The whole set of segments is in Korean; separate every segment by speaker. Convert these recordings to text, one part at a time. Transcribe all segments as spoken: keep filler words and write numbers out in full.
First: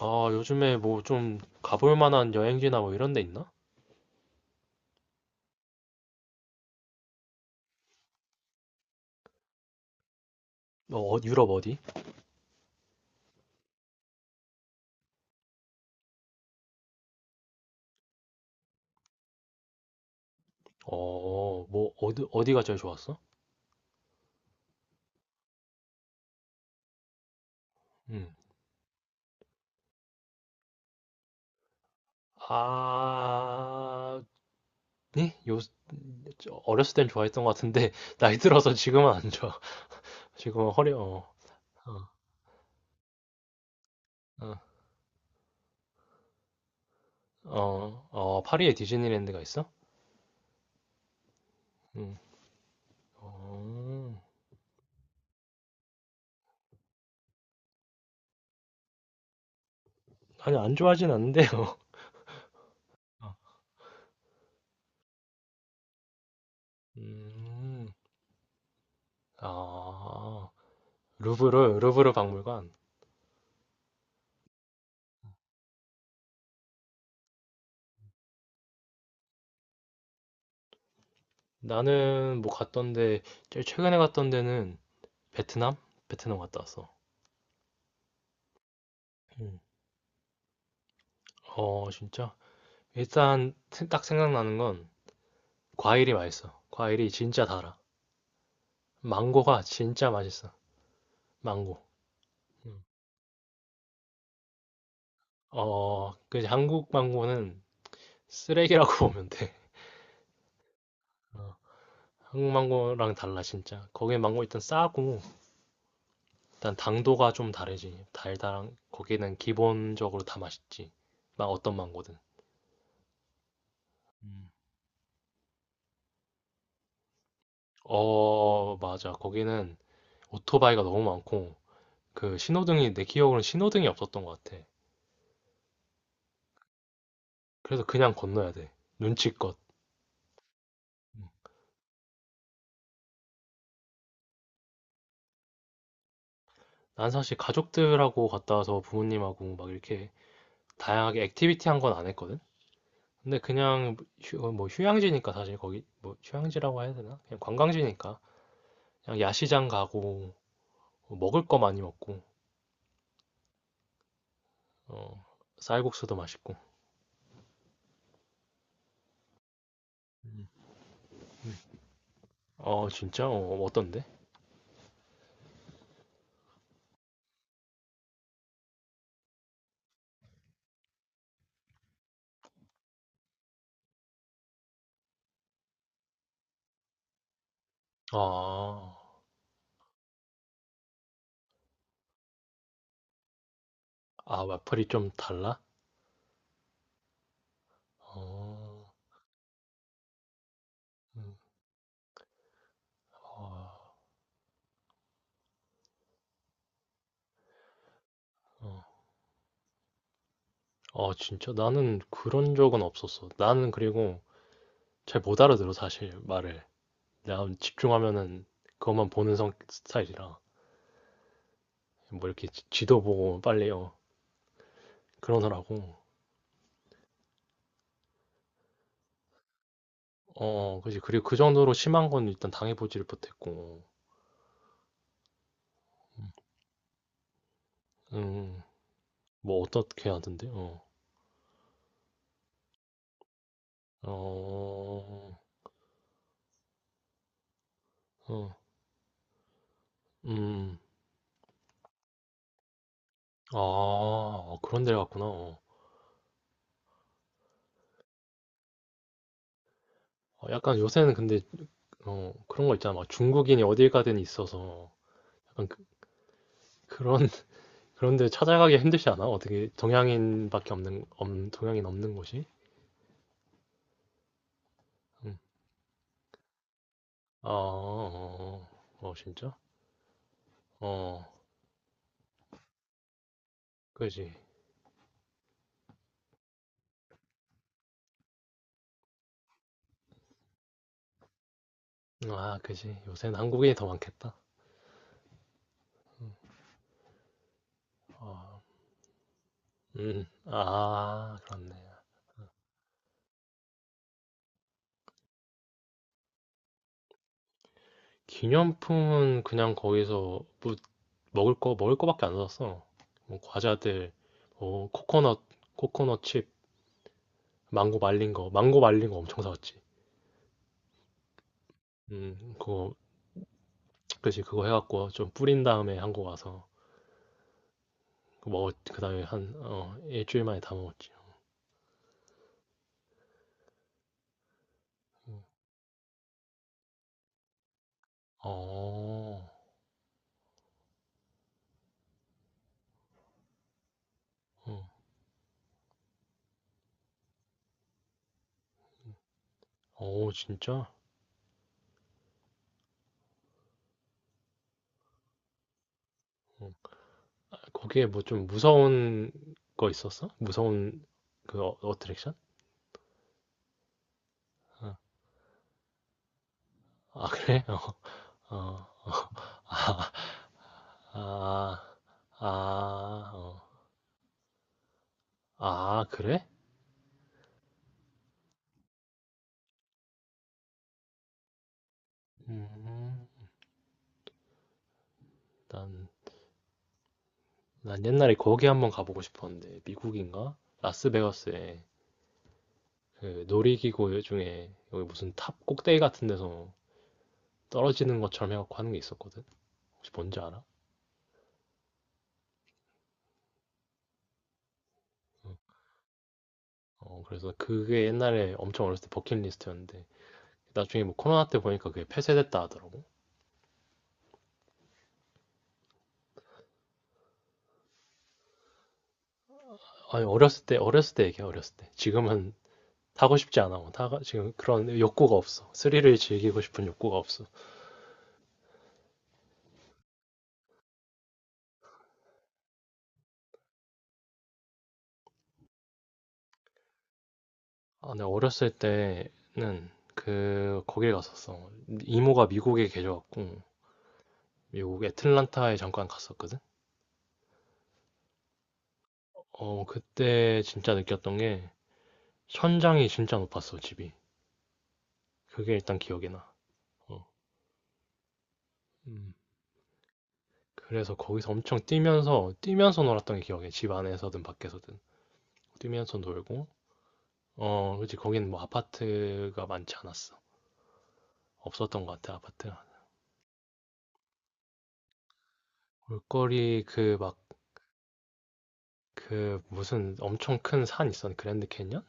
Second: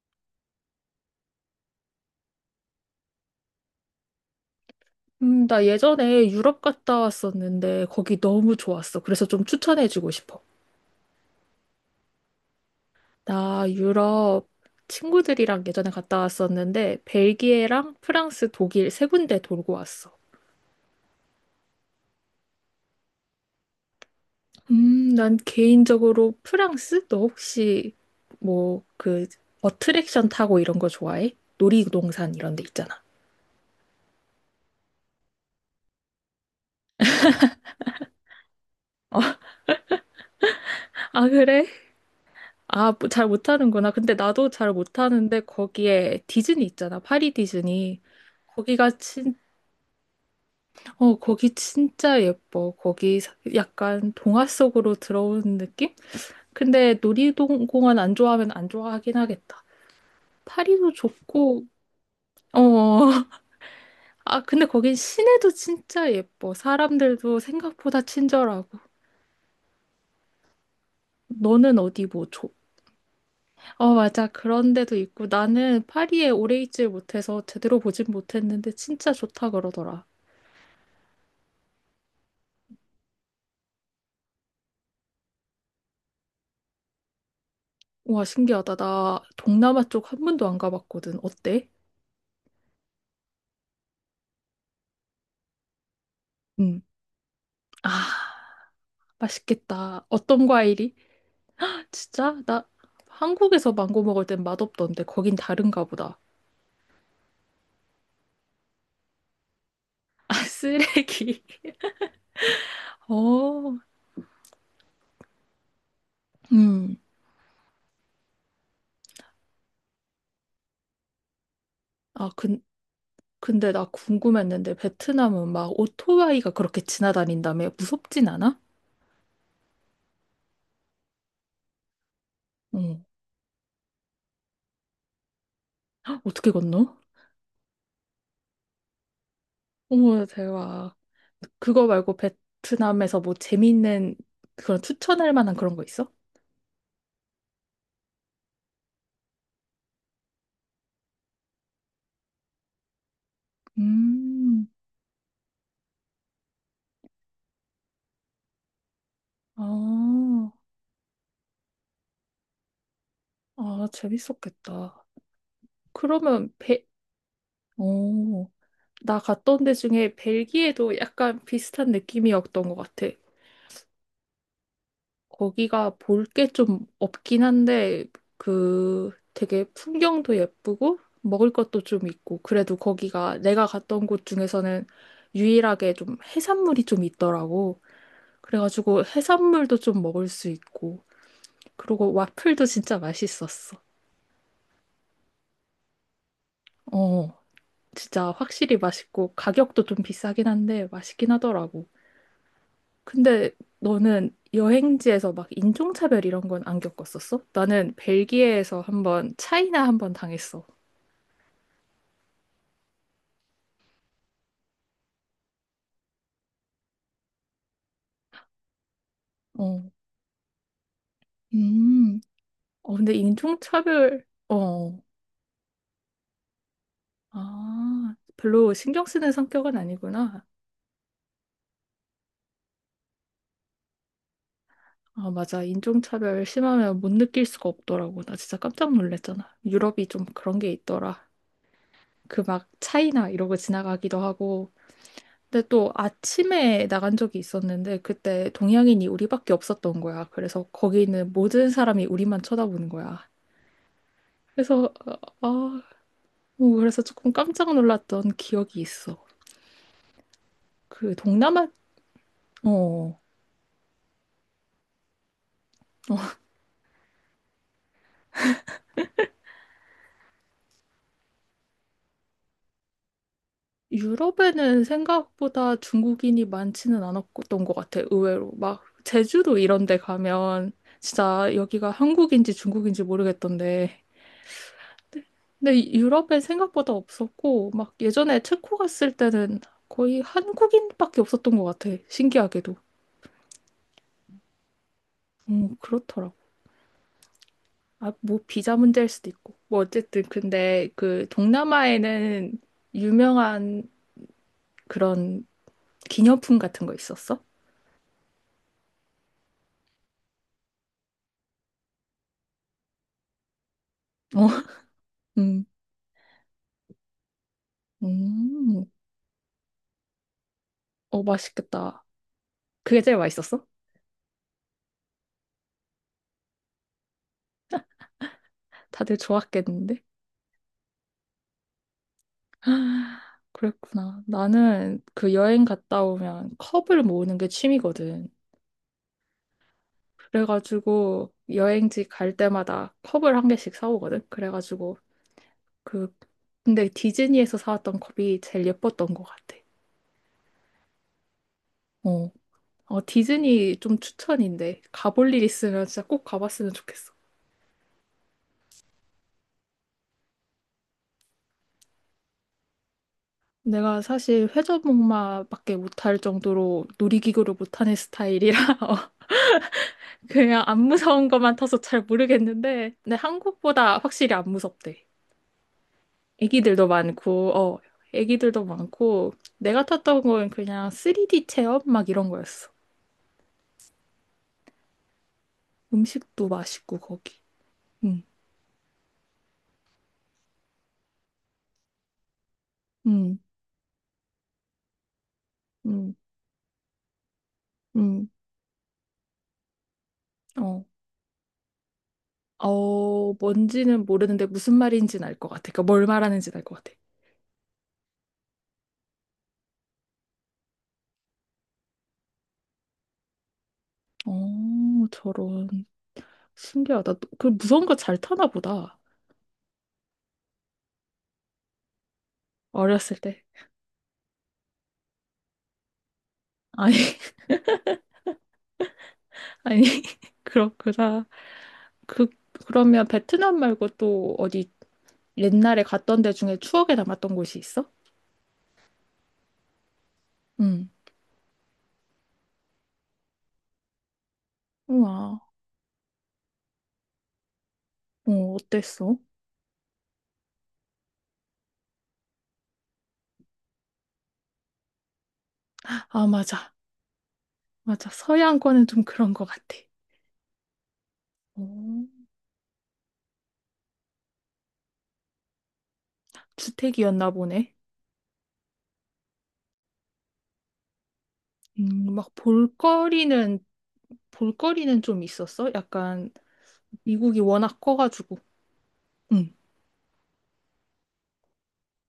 Speaker 1: 아, 요즘에 뭐 좀 가볼 만한 여행지나 뭐 이런 데 있나?
Speaker 2: 음, 나 예전에 유럽 갔다 왔었는데 거기 너무 좋았어. 그래서 좀 추천해주고 싶어.
Speaker 1: 어, 어, 유럽 어디?
Speaker 2: 나 유럽 친구들이랑 예전에 갔다 왔었는데 벨기에랑 프랑스, 독일 세 군데 돌고 왔어.
Speaker 1: 어, 뭐 어디 어디가 제일 좋았어?
Speaker 2: 음, 난 개인적으로 프랑스? 너 혹시
Speaker 1: 음.
Speaker 2: 뭐 그 어트랙션 타고 이런 거 좋아해? 놀이동산 이런 데 있잖아.
Speaker 1: 아, 네? 요 어렸을 땐 좋아했던 것 같은데 나이 들어서 지금은 안 좋아. 지금은 허리 어.
Speaker 2: 아, 그래?
Speaker 1: 어.
Speaker 2: 아, 뭐잘 못하는구나. 근데 나도
Speaker 1: 어,
Speaker 2: 잘 못하는데 거기에 디즈니 있잖아. 파리 디즈니.
Speaker 1: 어, 어, 파리에
Speaker 2: 거기가
Speaker 1: 디즈니랜드가 있어?
Speaker 2: 어, 거기
Speaker 1: 음.
Speaker 2: 진짜 예뻐. 거기 사- 약간
Speaker 1: 어.
Speaker 2: 동화 속으로 들어오는 느낌? 근데 놀이동공원 안 좋아하면 안 좋아하긴 하겠다.
Speaker 1: 아니, 안
Speaker 2: 파리도
Speaker 1: 좋아하진
Speaker 2: 좋고,
Speaker 1: 않는데요.
Speaker 2: 어,
Speaker 1: 어.
Speaker 2: 아, 근데 거긴 시내도 진짜 예뻐. 사람들도
Speaker 1: 음.
Speaker 2: 생각보다 친절하고.
Speaker 1: 아. 루브르
Speaker 2: 너는 어디
Speaker 1: 루브르
Speaker 2: 뭐 줘?
Speaker 1: 박물관.
Speaker 2: 어, 맞아. 그런 데도 있고. 나는 파리에 오래 있질 못해서 제대로 보진 못했는데 진짜 좋다 그러더라.
Speaker 1: 나는 뭐 갔던데 제일 최근에 갔던 데는 베트남? 베트남 갔다 왔어.
Speaker 2: 와, 신기하다. 나
Speaker 1: 음.
Speaker 2: 동남아 쪽 한 번도 안 가봤거든. 어때?
Speaker 1: 어 진짜 일단 세- 딱 생각나는 건 과일이 맛있어.
Speaker 2: 응.
Speaker 1: 과일이 진짜 달아.
Speaker 2: 아.
Speaker 1: 망고가
Speaker 2: 맛있겠다.
Speaker 1: 진짜
Speaker 2: 어떤
Speaker 1: 맛있어.
Speaker 2: 과일이?
Speaker 1: 망고.
Speaker 2: 진짜? 나
Speaker 1: 음.
Speaker 2: 한국에서 망고 먹을 땐 맛없던데 거긴 다른가
Speaker 1: 어,
Speaker 2: 보다.
Speaker 1: 그 한국 망고는 쓰레기라고 보면 돼.
Speaker 2: 아, 쓰레기.
Speaker 1: 어, 한국 망고랑 달라
Speaker 2: 어,
Speaker 1: 진짜. 거기 망고 일단 싸고 일단
Speaker 2: 음.
Speaker 1: 당도가 좀 다르지. 달달한 거기는 기본적으로 다 맛있지. 막 어떤 망고든.
Speaker 2: 아, 근, 근데 나
Speaker 1: 음.
Speaker 2: 궁금했는데 베트남은 막 오토바이가 그렇게 지나다닌다며 무섭진 않아?
Speaker 1: 어, 맞아. 거기는 오토바이가 너무 많고 그 신호등이 내
Speaker 2: 응.
Speaker 1: 기억으로는 신호등이 없었던 것 같아.
Speaker 2: 어떻게 건너?
Speaker 1: 그래서 그냥 건너야 돼. 눈치껏.
Speaker 2: 어머, 대박. 그거 말고 베트남에서 뭐 재밌는 그런 추천할 만한 그런 거 있어?
Speaker 1: 난 사실 가족들하고 갔다 와서 부모님하고 막 이렇게 다양하게 액티비티 한 건 안 했거든. 근데 그냥 휴, 어, 뭐
Speaker 2: 음,
Speaker 1: 휴양지니까 사실 거기 뭐 휴양지라고 해야 되나? 그냥 관광지니까 그냥 야시장 가고
Speaker 2: 아,
Speaker 1: 뭐 먹을 거 많이 먹고
Speaker 2: 아, 재밌었겠다.
Speaker 1: 어, 쌀국수도
Speaker 2: 그러면
Speaker 1: 맛있고.
Speaker 2: 베, 어, 나 갔던 데 중에 벨기에도 약간 비슷한 느낌이었던 것
Speaker 1: 어
Speaker 2: 같아.
Speaker 1: 진짜? 어, 어떤데?
Speaker 2: 거기가 볼 게 좀 없긴 한데, 그 되게 풍경도 예쁘고, 먹을 것도 좀 있고, 그래도 거기가 내가 갔던 곳 중에서는 유일하게 좀 해산물이 좀 있더라고.
Speaker 1: 아,
Speaker 2: 그래가지고 해산물도 좀 먹을 수 있고, 그리고 와플도 진짜 맛있었어.
Speaker 1: 아 와플이 좀 달라?
Speaker 2: 어, 진짜 확실히
Speaker 1: 어,
Speaker 2: 맛있고, 가격도 좀 비싸긴 한데 맛있긴
Speaker 1: 음,
Speaker 2: 하더라고. 근데
Speaker 1: 아,
Speaker 2: 너는 여행지에서 막 인종차별 이런 건 안 겪었었어? 나는 벨기에에서
Speaker 1: 어.
Speaker 2: 한번 차이나 한번 당했어.
Speaker 1: 아 진짜? 나는 그런 적은 없었어. 나는 그리고 잘 못 알아들어 사실 말을. 나 집중하면은 그것만 보는 성
Speaker 2: 어.
Speaker 1: 스타일이라
Speaker 2: 음.
Speaker 1: 뭐 이렇게 지-
Speaker 2: 어,
Speaker 1: 지도
Speaker 2: 근데
Speaker 1: 보고 빨리 어
Speaker 2: 인종차별, 어.
Speaker 1: 그러느라고.
Speaker 2: 아, 별로 신경 쓰는 성격은 아니구나.
Speaker 1: 어, 어, 그지. 그리고 그 정도로 심한 건 일단 당해보지를 못했고.
Speaker 2: 아, 맞아.
Speaker 1: 음,
Speaker 2: 인종차별 심하면 못 느낄 수가 없더라고. 나 진짜
Speaker 1: 음,
Speaker 2: 깜짝 놀랐잖아.
Speaker 1: 뭐
Speaker 2: 유럽이
Speaker 1: 어떻게
Speaker 2: 좀
Speaker 1: 하던데?
Speaker 2: 그런 게
Speaker 1: 어,
Speaker 2: 있더라. 그 막 차이나 이러고 지나가기도 하고.
Speaker 1: 어,
Speaker 2: 근데 또 아침에 나간 적이 있었는데 그때
Speaker 1: 어,
Speaker 2: 동양인이 우리밖에 없었던 거야. 그래서
Speaker 1: 음,
Speaker 2: 거기는 모든 사람이 우리만 쳐다보는 거야.
Speaker 1: 아, 그런
Speaker 2: 그래서
Speaker 1: 데가
Speaker 2: 어,
Speaker 1: 갔구나. 어.
Speaker 2: 아, 뭐 그래서 조금 깜짝 놀랐던 기억이 있어.
Speaker 1: 어, 약간 요새는
Speaker 2: 그
Speaker 1: 근데
Speaker 2: 동남아
Speaker 1: 어 그런
Speaker 2: 어,
Speaker 1: 거 있잖아. 막
Speaker 2: 어
Speaker 1: 중국인이 어딜 가든 있어서 약간 그, 그런 그런데 찾아가기 힘들지 않아? 어떻게 동양인밖에 없는 없- 동양인 없는 곳이?
Speaker 2: 유럽에는
Speaker 1: 응.
Speaker 2: 생각보다 중국인이 많지는
Speaker 1: 어, 어,
Speaker 2: 않았던 것 같아. 의외로
Speaker 1: 어,
Speaker 2: 막
Speaker 1: 어, 어, 진짜?
Speaker 2: 제주도 이런 데 가면
Speaker 1: 어,
Speaker 2: 진짜 여기가 한국인지 중국인지 모르겠던데
Speaker 1: 그지.
Speaker 2: 근데 유럽엔 생각보다 없었고, 막 예전에 체코 갔을 때는 거의 한국인밖에 없었던 것 같아.
Speaker 1: 아,
Speaker 2: 신기하게도.
Speaker 1: 그지. 요새는 한국인이 더 많겠다.
Speaker 2: 음, 그렇더라고. 아, 뭐
Speaker 1: 어,
Speaker 2: 비자 문제일 수도 있고. 뭐 어쨌든
Speaker 1: 음,
Speaker 2: 근데 그
Speaker 1: 아, 그렇네.
Speaker 2: 동남아에는 유명한 그런 기념품 같은 거 있었어?
Speaker 1: 기념품은 그냥 거기서 뭐 먹을 거 먹을 거밖에 안 샀어. 뭐 과자들,
Speaker 2: 어,
Speaker 1: 뭐 코코넛,
Speaker 2: 음,
Speaker 1: 코코넛 칩, 망고 말린 거, 망고
Speaker 2: 음,
Speaker 1: 말린 거 엄청 사왔지.
Speaker 2: 어, 맛있겠다.
Speaker 1: 음, 그거,
Speaker 2: 그게 제일 맛있었어?
Speaker 1: 그지. 그거 해갖고 좀 뿌린 다음에 한국 와서. 그 먹었, 그
Speaker 2: 다들
Speaker 1: 다음에 한, 어,
Speaker 2: 좋았겠는데?
Speaker 1: 일주일 만에 다 먹었지.
Speaker 2: 그랬구나. 나는 그
Speaker 1: 음.
Speaker 2: 여행 갔다 오면 컵을 모으는 게 취미거든.
Speaker 1: 어,
Speaker 2: 그래가지고 여행지 갈 때마다 컵을 한 개씩 사오거든.
Speaker 1: 어,
Speaker 2: 그래가지고 그 근데 디즈니에서 사왔던 컵이 제일 예뻤던 것 같아.
Speaker 1: 어, 진짜?
Speaker 2: 어, 어 디즈니 좀 추천인데 가볼 일 있으면 진짜 꼭
Speaker 1: 음.
Speaker 2: 가봤으면 좋겠어.
Speaker 1: 거기에 뭐 좀 무서운 거 있었어? 무서운 그 어, 어트랙션?
Speaker 2: 내가 사실
Speaker 1: 어.
Speaker 2: 회전목마밖에 못할 정도로
Speaker 1: 아,
Speaker 2: 놀이기구를
Speaker 1: 그래?
Speaker 2: 못하는
Speaker 1: 어,
Speaker 2: 스타일이라
Speaker 1: 어.
Speaker 2: 어,
Speaker 1: 아,
Speaker 2: 그냥 안 무서운 것만
Speaker 1: 아,
Speaker 2: 타서 잘 모르겠는데 근데
Speaker 1: 아, 어.
Speaker 2: 한국보다 확실히 안 무섭대.
Speaker 1: 아, 그래?
Speaker 2: 애기들도 많고, 어, 애기들도 많고, 내가 탔던 건 그냥 쓰리디 체험 막 이런 거였어.
Speaker 1: 음, 난,
Speaker 2: 음식도 맛있고, 거기.
Speaker 1: 난
Speaker 2: 응,
Speaker 1: 옛날에 거기 한번 가보고 싶었는데, 미국인가? 라스베가스에
Speaker 2: 응,
Speaker 1: 그 놀이기구 중에 여기 무슨 탑 꼭대기
Speaker 2: 응,
Speaker 1: 같은 데서 떨어지는
Speaker 2: 응,
Speaker 1: 것처럼 해갖고 하는 게 있었거든. 혹시 뭔지 알아?
Speaker 2: 어. 어, 뭔지는 모르는데 무슨 말인지는 알 것
Speaker 1: 응.
Speaker 2: 같아. 그러니까 뭘 말하는지는 알 것 같아.
Speaker 1: 어, 그래서 그게 옛날에 엄청 어렸을 때 버킷리스트였는데 나중에 뭐 코로나 때 보니까 그게 폐쇄됐다 하더라고.
Speaker 2: 어, 저런. 신기하다. 또- 그 무서운 거 잘 타나 보다.
Speaker 1: 아니 어렸을 때 어렸을 때 얘기야 어렸을 때. 지금은
Speaker 2: 어렸을
Speaker 1: 타고
Speaker 2: 때.
Speaker 1: 싶지 않아. 뭐 타가 지금 그런 욕구가 없어. 스릴을 즐기고 싶은
Speaker 2: 아니,
Speaker 1: 욕구가 없어.
Speaker 2: 아니, 그렇구나. 그, 그러면 베트남 말고 또 어디 옛날에 갔던 데 중에 추억에 남았던 곳이 있어?
Speaker 1: 아, 내가 어렸을 때는 그
Speaker 2: 응.
Speaker 1: 거길 갔었어. 이모가 미국에 계셔갖고 미국
Speaker 2: 우와.
Speaker 1: 애틀란타에 잠깐 갔었거든.
Speaker 2: 어, 어땠어?
Speaker 1: 어 그때 진짜 느꼈던 게 천장이 진짜 높았어 집이. 그게 일단
Speaker 2: 아,
Speaker 1: 기억에 나.
Speaker 2: 맞아.
Speaker 1: 어.
Speaker 2: 맞아. 서양권은 좀 그런
Speaker 1: 음.
Speaker 2: 것 같아.
Speaker 1: 그래서 거기서
Speaker 2: 어,
Speaker 1: 엄청 뛰면서 뛰면서 놀았던 게 기억해. 집 안에서든 밖에서든 뛰면서 놀고.
Speaker 2: 주택이었나 보네.
Speaker 1: 어, 그렇지. 거긴 뭐 아파트가 많지 않았어. 없었던
Speaker 2: 음,
Speaker 1: 것
Speaker 2: 막
Speaker 1: 같아, 아파트가.
Speaker 2: 볼거리는, 볼거리는 좀 있었어? 약간
Speaker 1: 볼거리 그 막
Speaker 2: 미국이 워낙 커가지고. 응.
Speaker 1: 그 무슨 엄청 큰 산 있었는 그랜드 캐니언인가?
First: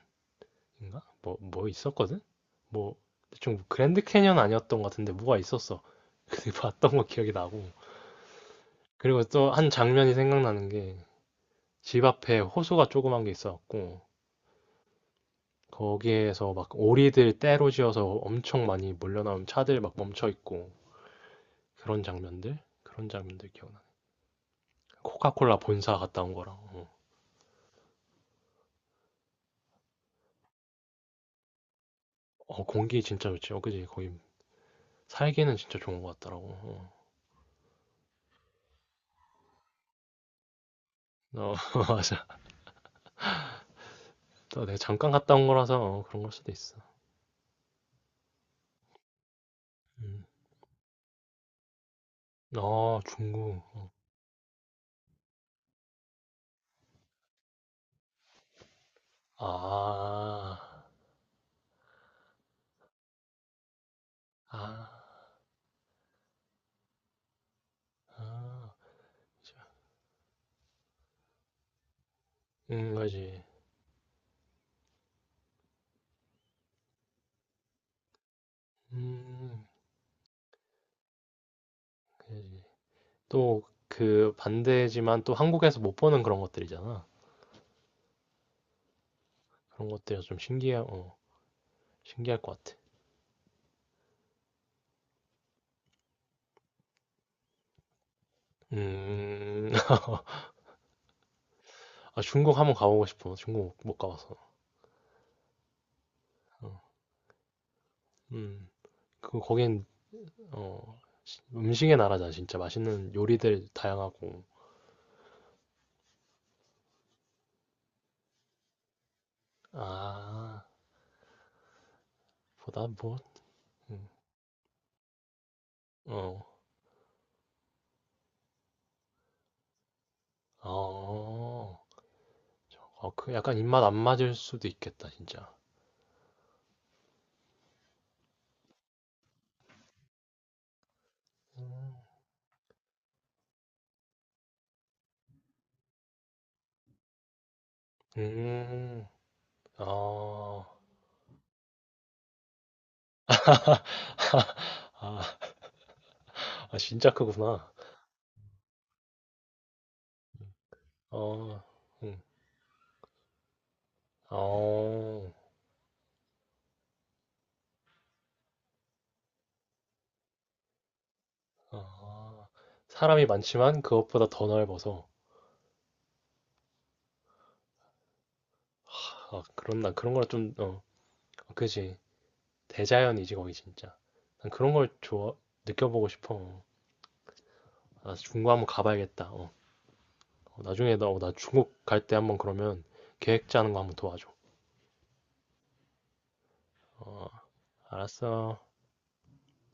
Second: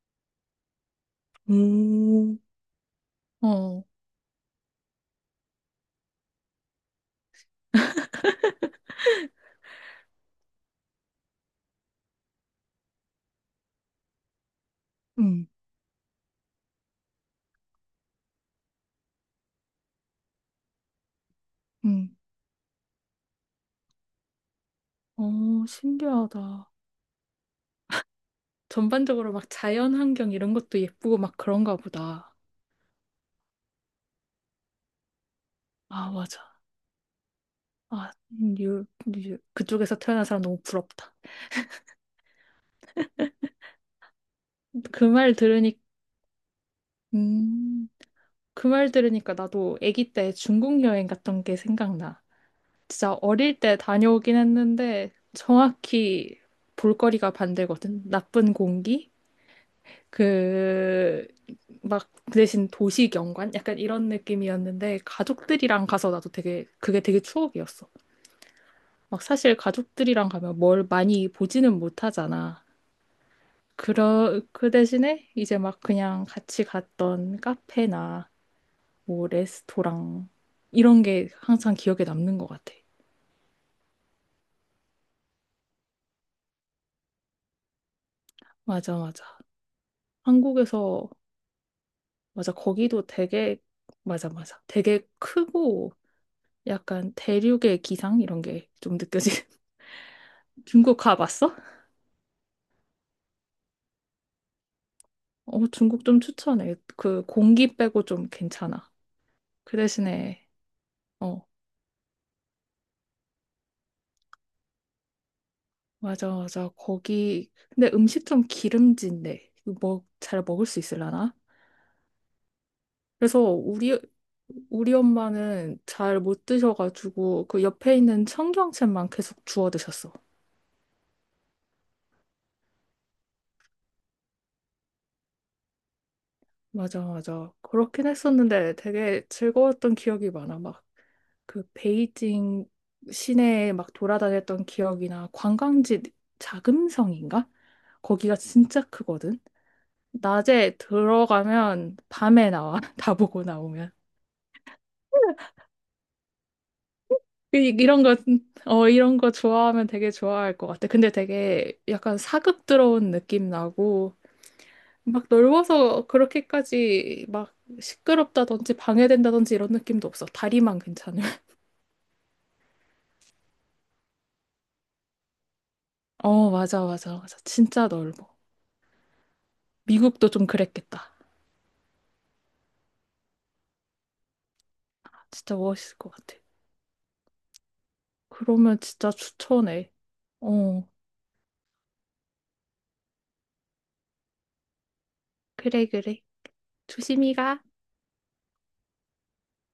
Speaker 1: 뭐 뭐 있었거든?
Speaker 2: 오
Speaker 1: 뭐 대충 뭐
Speaker 2: 어,
Speaker 1: 그랜드 캐니언 아니었던 것 같은데 뭐가 있었어. 근데 봤던 거 기억이 나고. 그리고 또 한 장면이 생각나는 게 집 앞에 호수가 조그만 게 있어갖고
Speaker 2: 응,
Speaker 1: 거기에서 막 오리들 떼로 지어서 엄청 많이 몰려나온 차들 막 멈춰 있고 그런
Speaker 2: 응.
Speaker 1: 장면들 그런 장면들 기억나. 코카콜라
Speaker 2: 어,
Speaker 1: 본사 갔다 온 거랑
Speaker 2: 신기하다.
Speaker 1: 어,
Speaker 2: 전반적으로 막 자연 환경 이런 것도 예쁘고 막 그런가 보다.
Speaker 1: 어, 공기 진짜 좋지. 어 그지 거기 살기는 진짜 좋은
Speaker 2: 아,
Speaker 1: 것
Speaker 2: 맞아.
Speaker 1: 같더라고. 어,
Speaker 2: 아, 유, 유, 그쪽에서 태어난 사람 너무 부럽다.
Speaker 1: 어, 맞아. 또 내가
Speaker 2: 그
Speaker 1: 잠깐
Speaker 2: 말
Speaker 1: 갔다 온 거라서
Speaker 2: 들으니,
Speaker 1: 어, 그런 걸 수도 있어.
Speaker 2: 음. 그 말 들으니까 나도 아기
Speaker 1: 음.
Speaker 2: 때 중국 여행 갔던 게 생각나.
Speaker 1: 아
Speaker 2: 진짜 어릴
Speaker 1: 중국.
Speaker 2: 때 다녀오긴 했는데 정확히 볼거리가 반대거든. 나쁜 공기?
Speaker 1: 아,
Speaker 2: 그, 막, 그 대신 도시 경관? 약간 이런
Speaker 1: 아,
Speaker 2: 느낌이었는데 가족들이랑 가서 나도 되게, 그게 되게 추억이었어.
Speaker 1: 아,
Speaker 2: 막 사실 가족들이랑 가면 뭘 많이 보지는 못하잖아.
Speaker 1: 음, 그지.
Speaker 2: 그러, 그 대신에 이제 막 그냥 같이 갔던 카페나 뭐
Speaker 1: 음,
Speaker 2: 레스토랑 이런 게 항상 기억에 남는 것
Speaker 1: 그지.
Speaker 2: 같아.
Speaker 1: 또 그 반대지만 또 한국에서 못 보는 그런 것들이잖아.
Speaker 2: 맞아, 맞아.
Speaker 1: 그런 것들이 좀 신기해,
Speaker 2: 한국에서
Speaker 1: 어, 신기할
Speaker 2: 맞아.
Speaker 1: 것 같아.
Speaker 2: 거기도 되게 맞아, 맞아. 되게 크고 약간 대륙의 기상 이런 게 좀 느껴지는.
Speaker 1: 음,
Speaker 2: 중국 가봤어?
Speaker 1: 아, 중국 한번 가보고 싶어. 중국 못, 못 가봐서.
Speaker 2: 어, 중국 좀 추천해.
Speaker 1: 어,
Speaker 2: 그 공기 빼고 좀
Speaker 1: 음,
Speaker 2: 괜찮아.
Speaker 1: 그,
Speaker 2: 그
Speaker 1: 거긴,
Speaker 2: 대신에
Speaker 1: 어,
Speaker 2: 어,
Speaker 1: 음식의 나라잖아, 진짜. 맛있는 요리들 다양하고.
Speaker 2: 맞아, 맞아. 거기 근데 음식 좀 기름진데 뭐 잘
Speaker 1: 아,
Speaker 2: 먹을 수 있으려나?
Speaker 1: 보다 뭐,
Speaker 2: 그래서 우리
Speaker 1: 음,
Speaker 2: 우리 엄마는 잘 못
Speaker 1: 어,
Speaker 2: 드셔가지고 그 옆에 있는 청경채만 계속 주워 드셨어.
Speaker 1: 어, 어, 그 약간 입맛 안 맞을 수도 있겠다, 진짜.
Speaker 2: 맞아, 맞아. 그렇긴 했었는데 되게 즐거웠던 기억이 많아. 막 그
Speaker 1: 음,
Speaker 2: 베이징 시내에 막 돌아다녔던 기억이나 관광지 자금성인가? 거기가 진짜
Speaker 1: 음,
Speaker 2: 크거든.
Speaker 1: 어,
Speaker 2: 낮에 들어가면 밤에 나와. 다 보고 나오면.
Speaker 1: 아, 아, 진짜 크구나.
Speaker 2: 이- 이런 거, 어, 이런 거 좋아하면 되게 좋아할 것 같아. 근데
Speaker 1: 어,
Speaker 2: 되게 약간
Speaker 1: 음,
Speaker 2: 사극 들어온 느낌 나고,
Speaker 1: 어.
Speaker 2: 막 넓어서 그렇게까지 막 시끄럽다든지 방해된다든지 이런 느낌도 없어. 다리만 괜찮아.
Speaker 1: 아, 사람이 많지만 그것보다 더 넓어서.
Speaker 2: 어, 맞아, 맞아, 맞아. 진짜 넓어.
Speaker 1: 아, 그럼 난 그런 걸
Speaker 2: 미국도 좀
Speaker 1: 좀, 어,
Speaker 2: 그랬겠다.
Speaker 1: 그지. 대자연이지, 거기 진짜. 난 그런 걸 좋아,
Speaker 2: 진짜 멋있을
Speaker 1: 느껴보고
Speaker 2: 것 같아.
Speaker 1: 싶어. 아, 중국 한번
Speaker 2: 그러면 진짜
Speaker 1: 가봐야겠다. 어,
Speaker 2: 추천해.
Speaker 1: 어,
Speaker 2: 어,
Speaker 1: 나중에 너, 나 중국 갈 때 한번 그러면 계획 짜는 거 한번 도와줘.
Speaker 2: 그래, 그래.
Speaker 1: 어,
Speaker 2: 조심히 가.
Speaker 1: 알았어.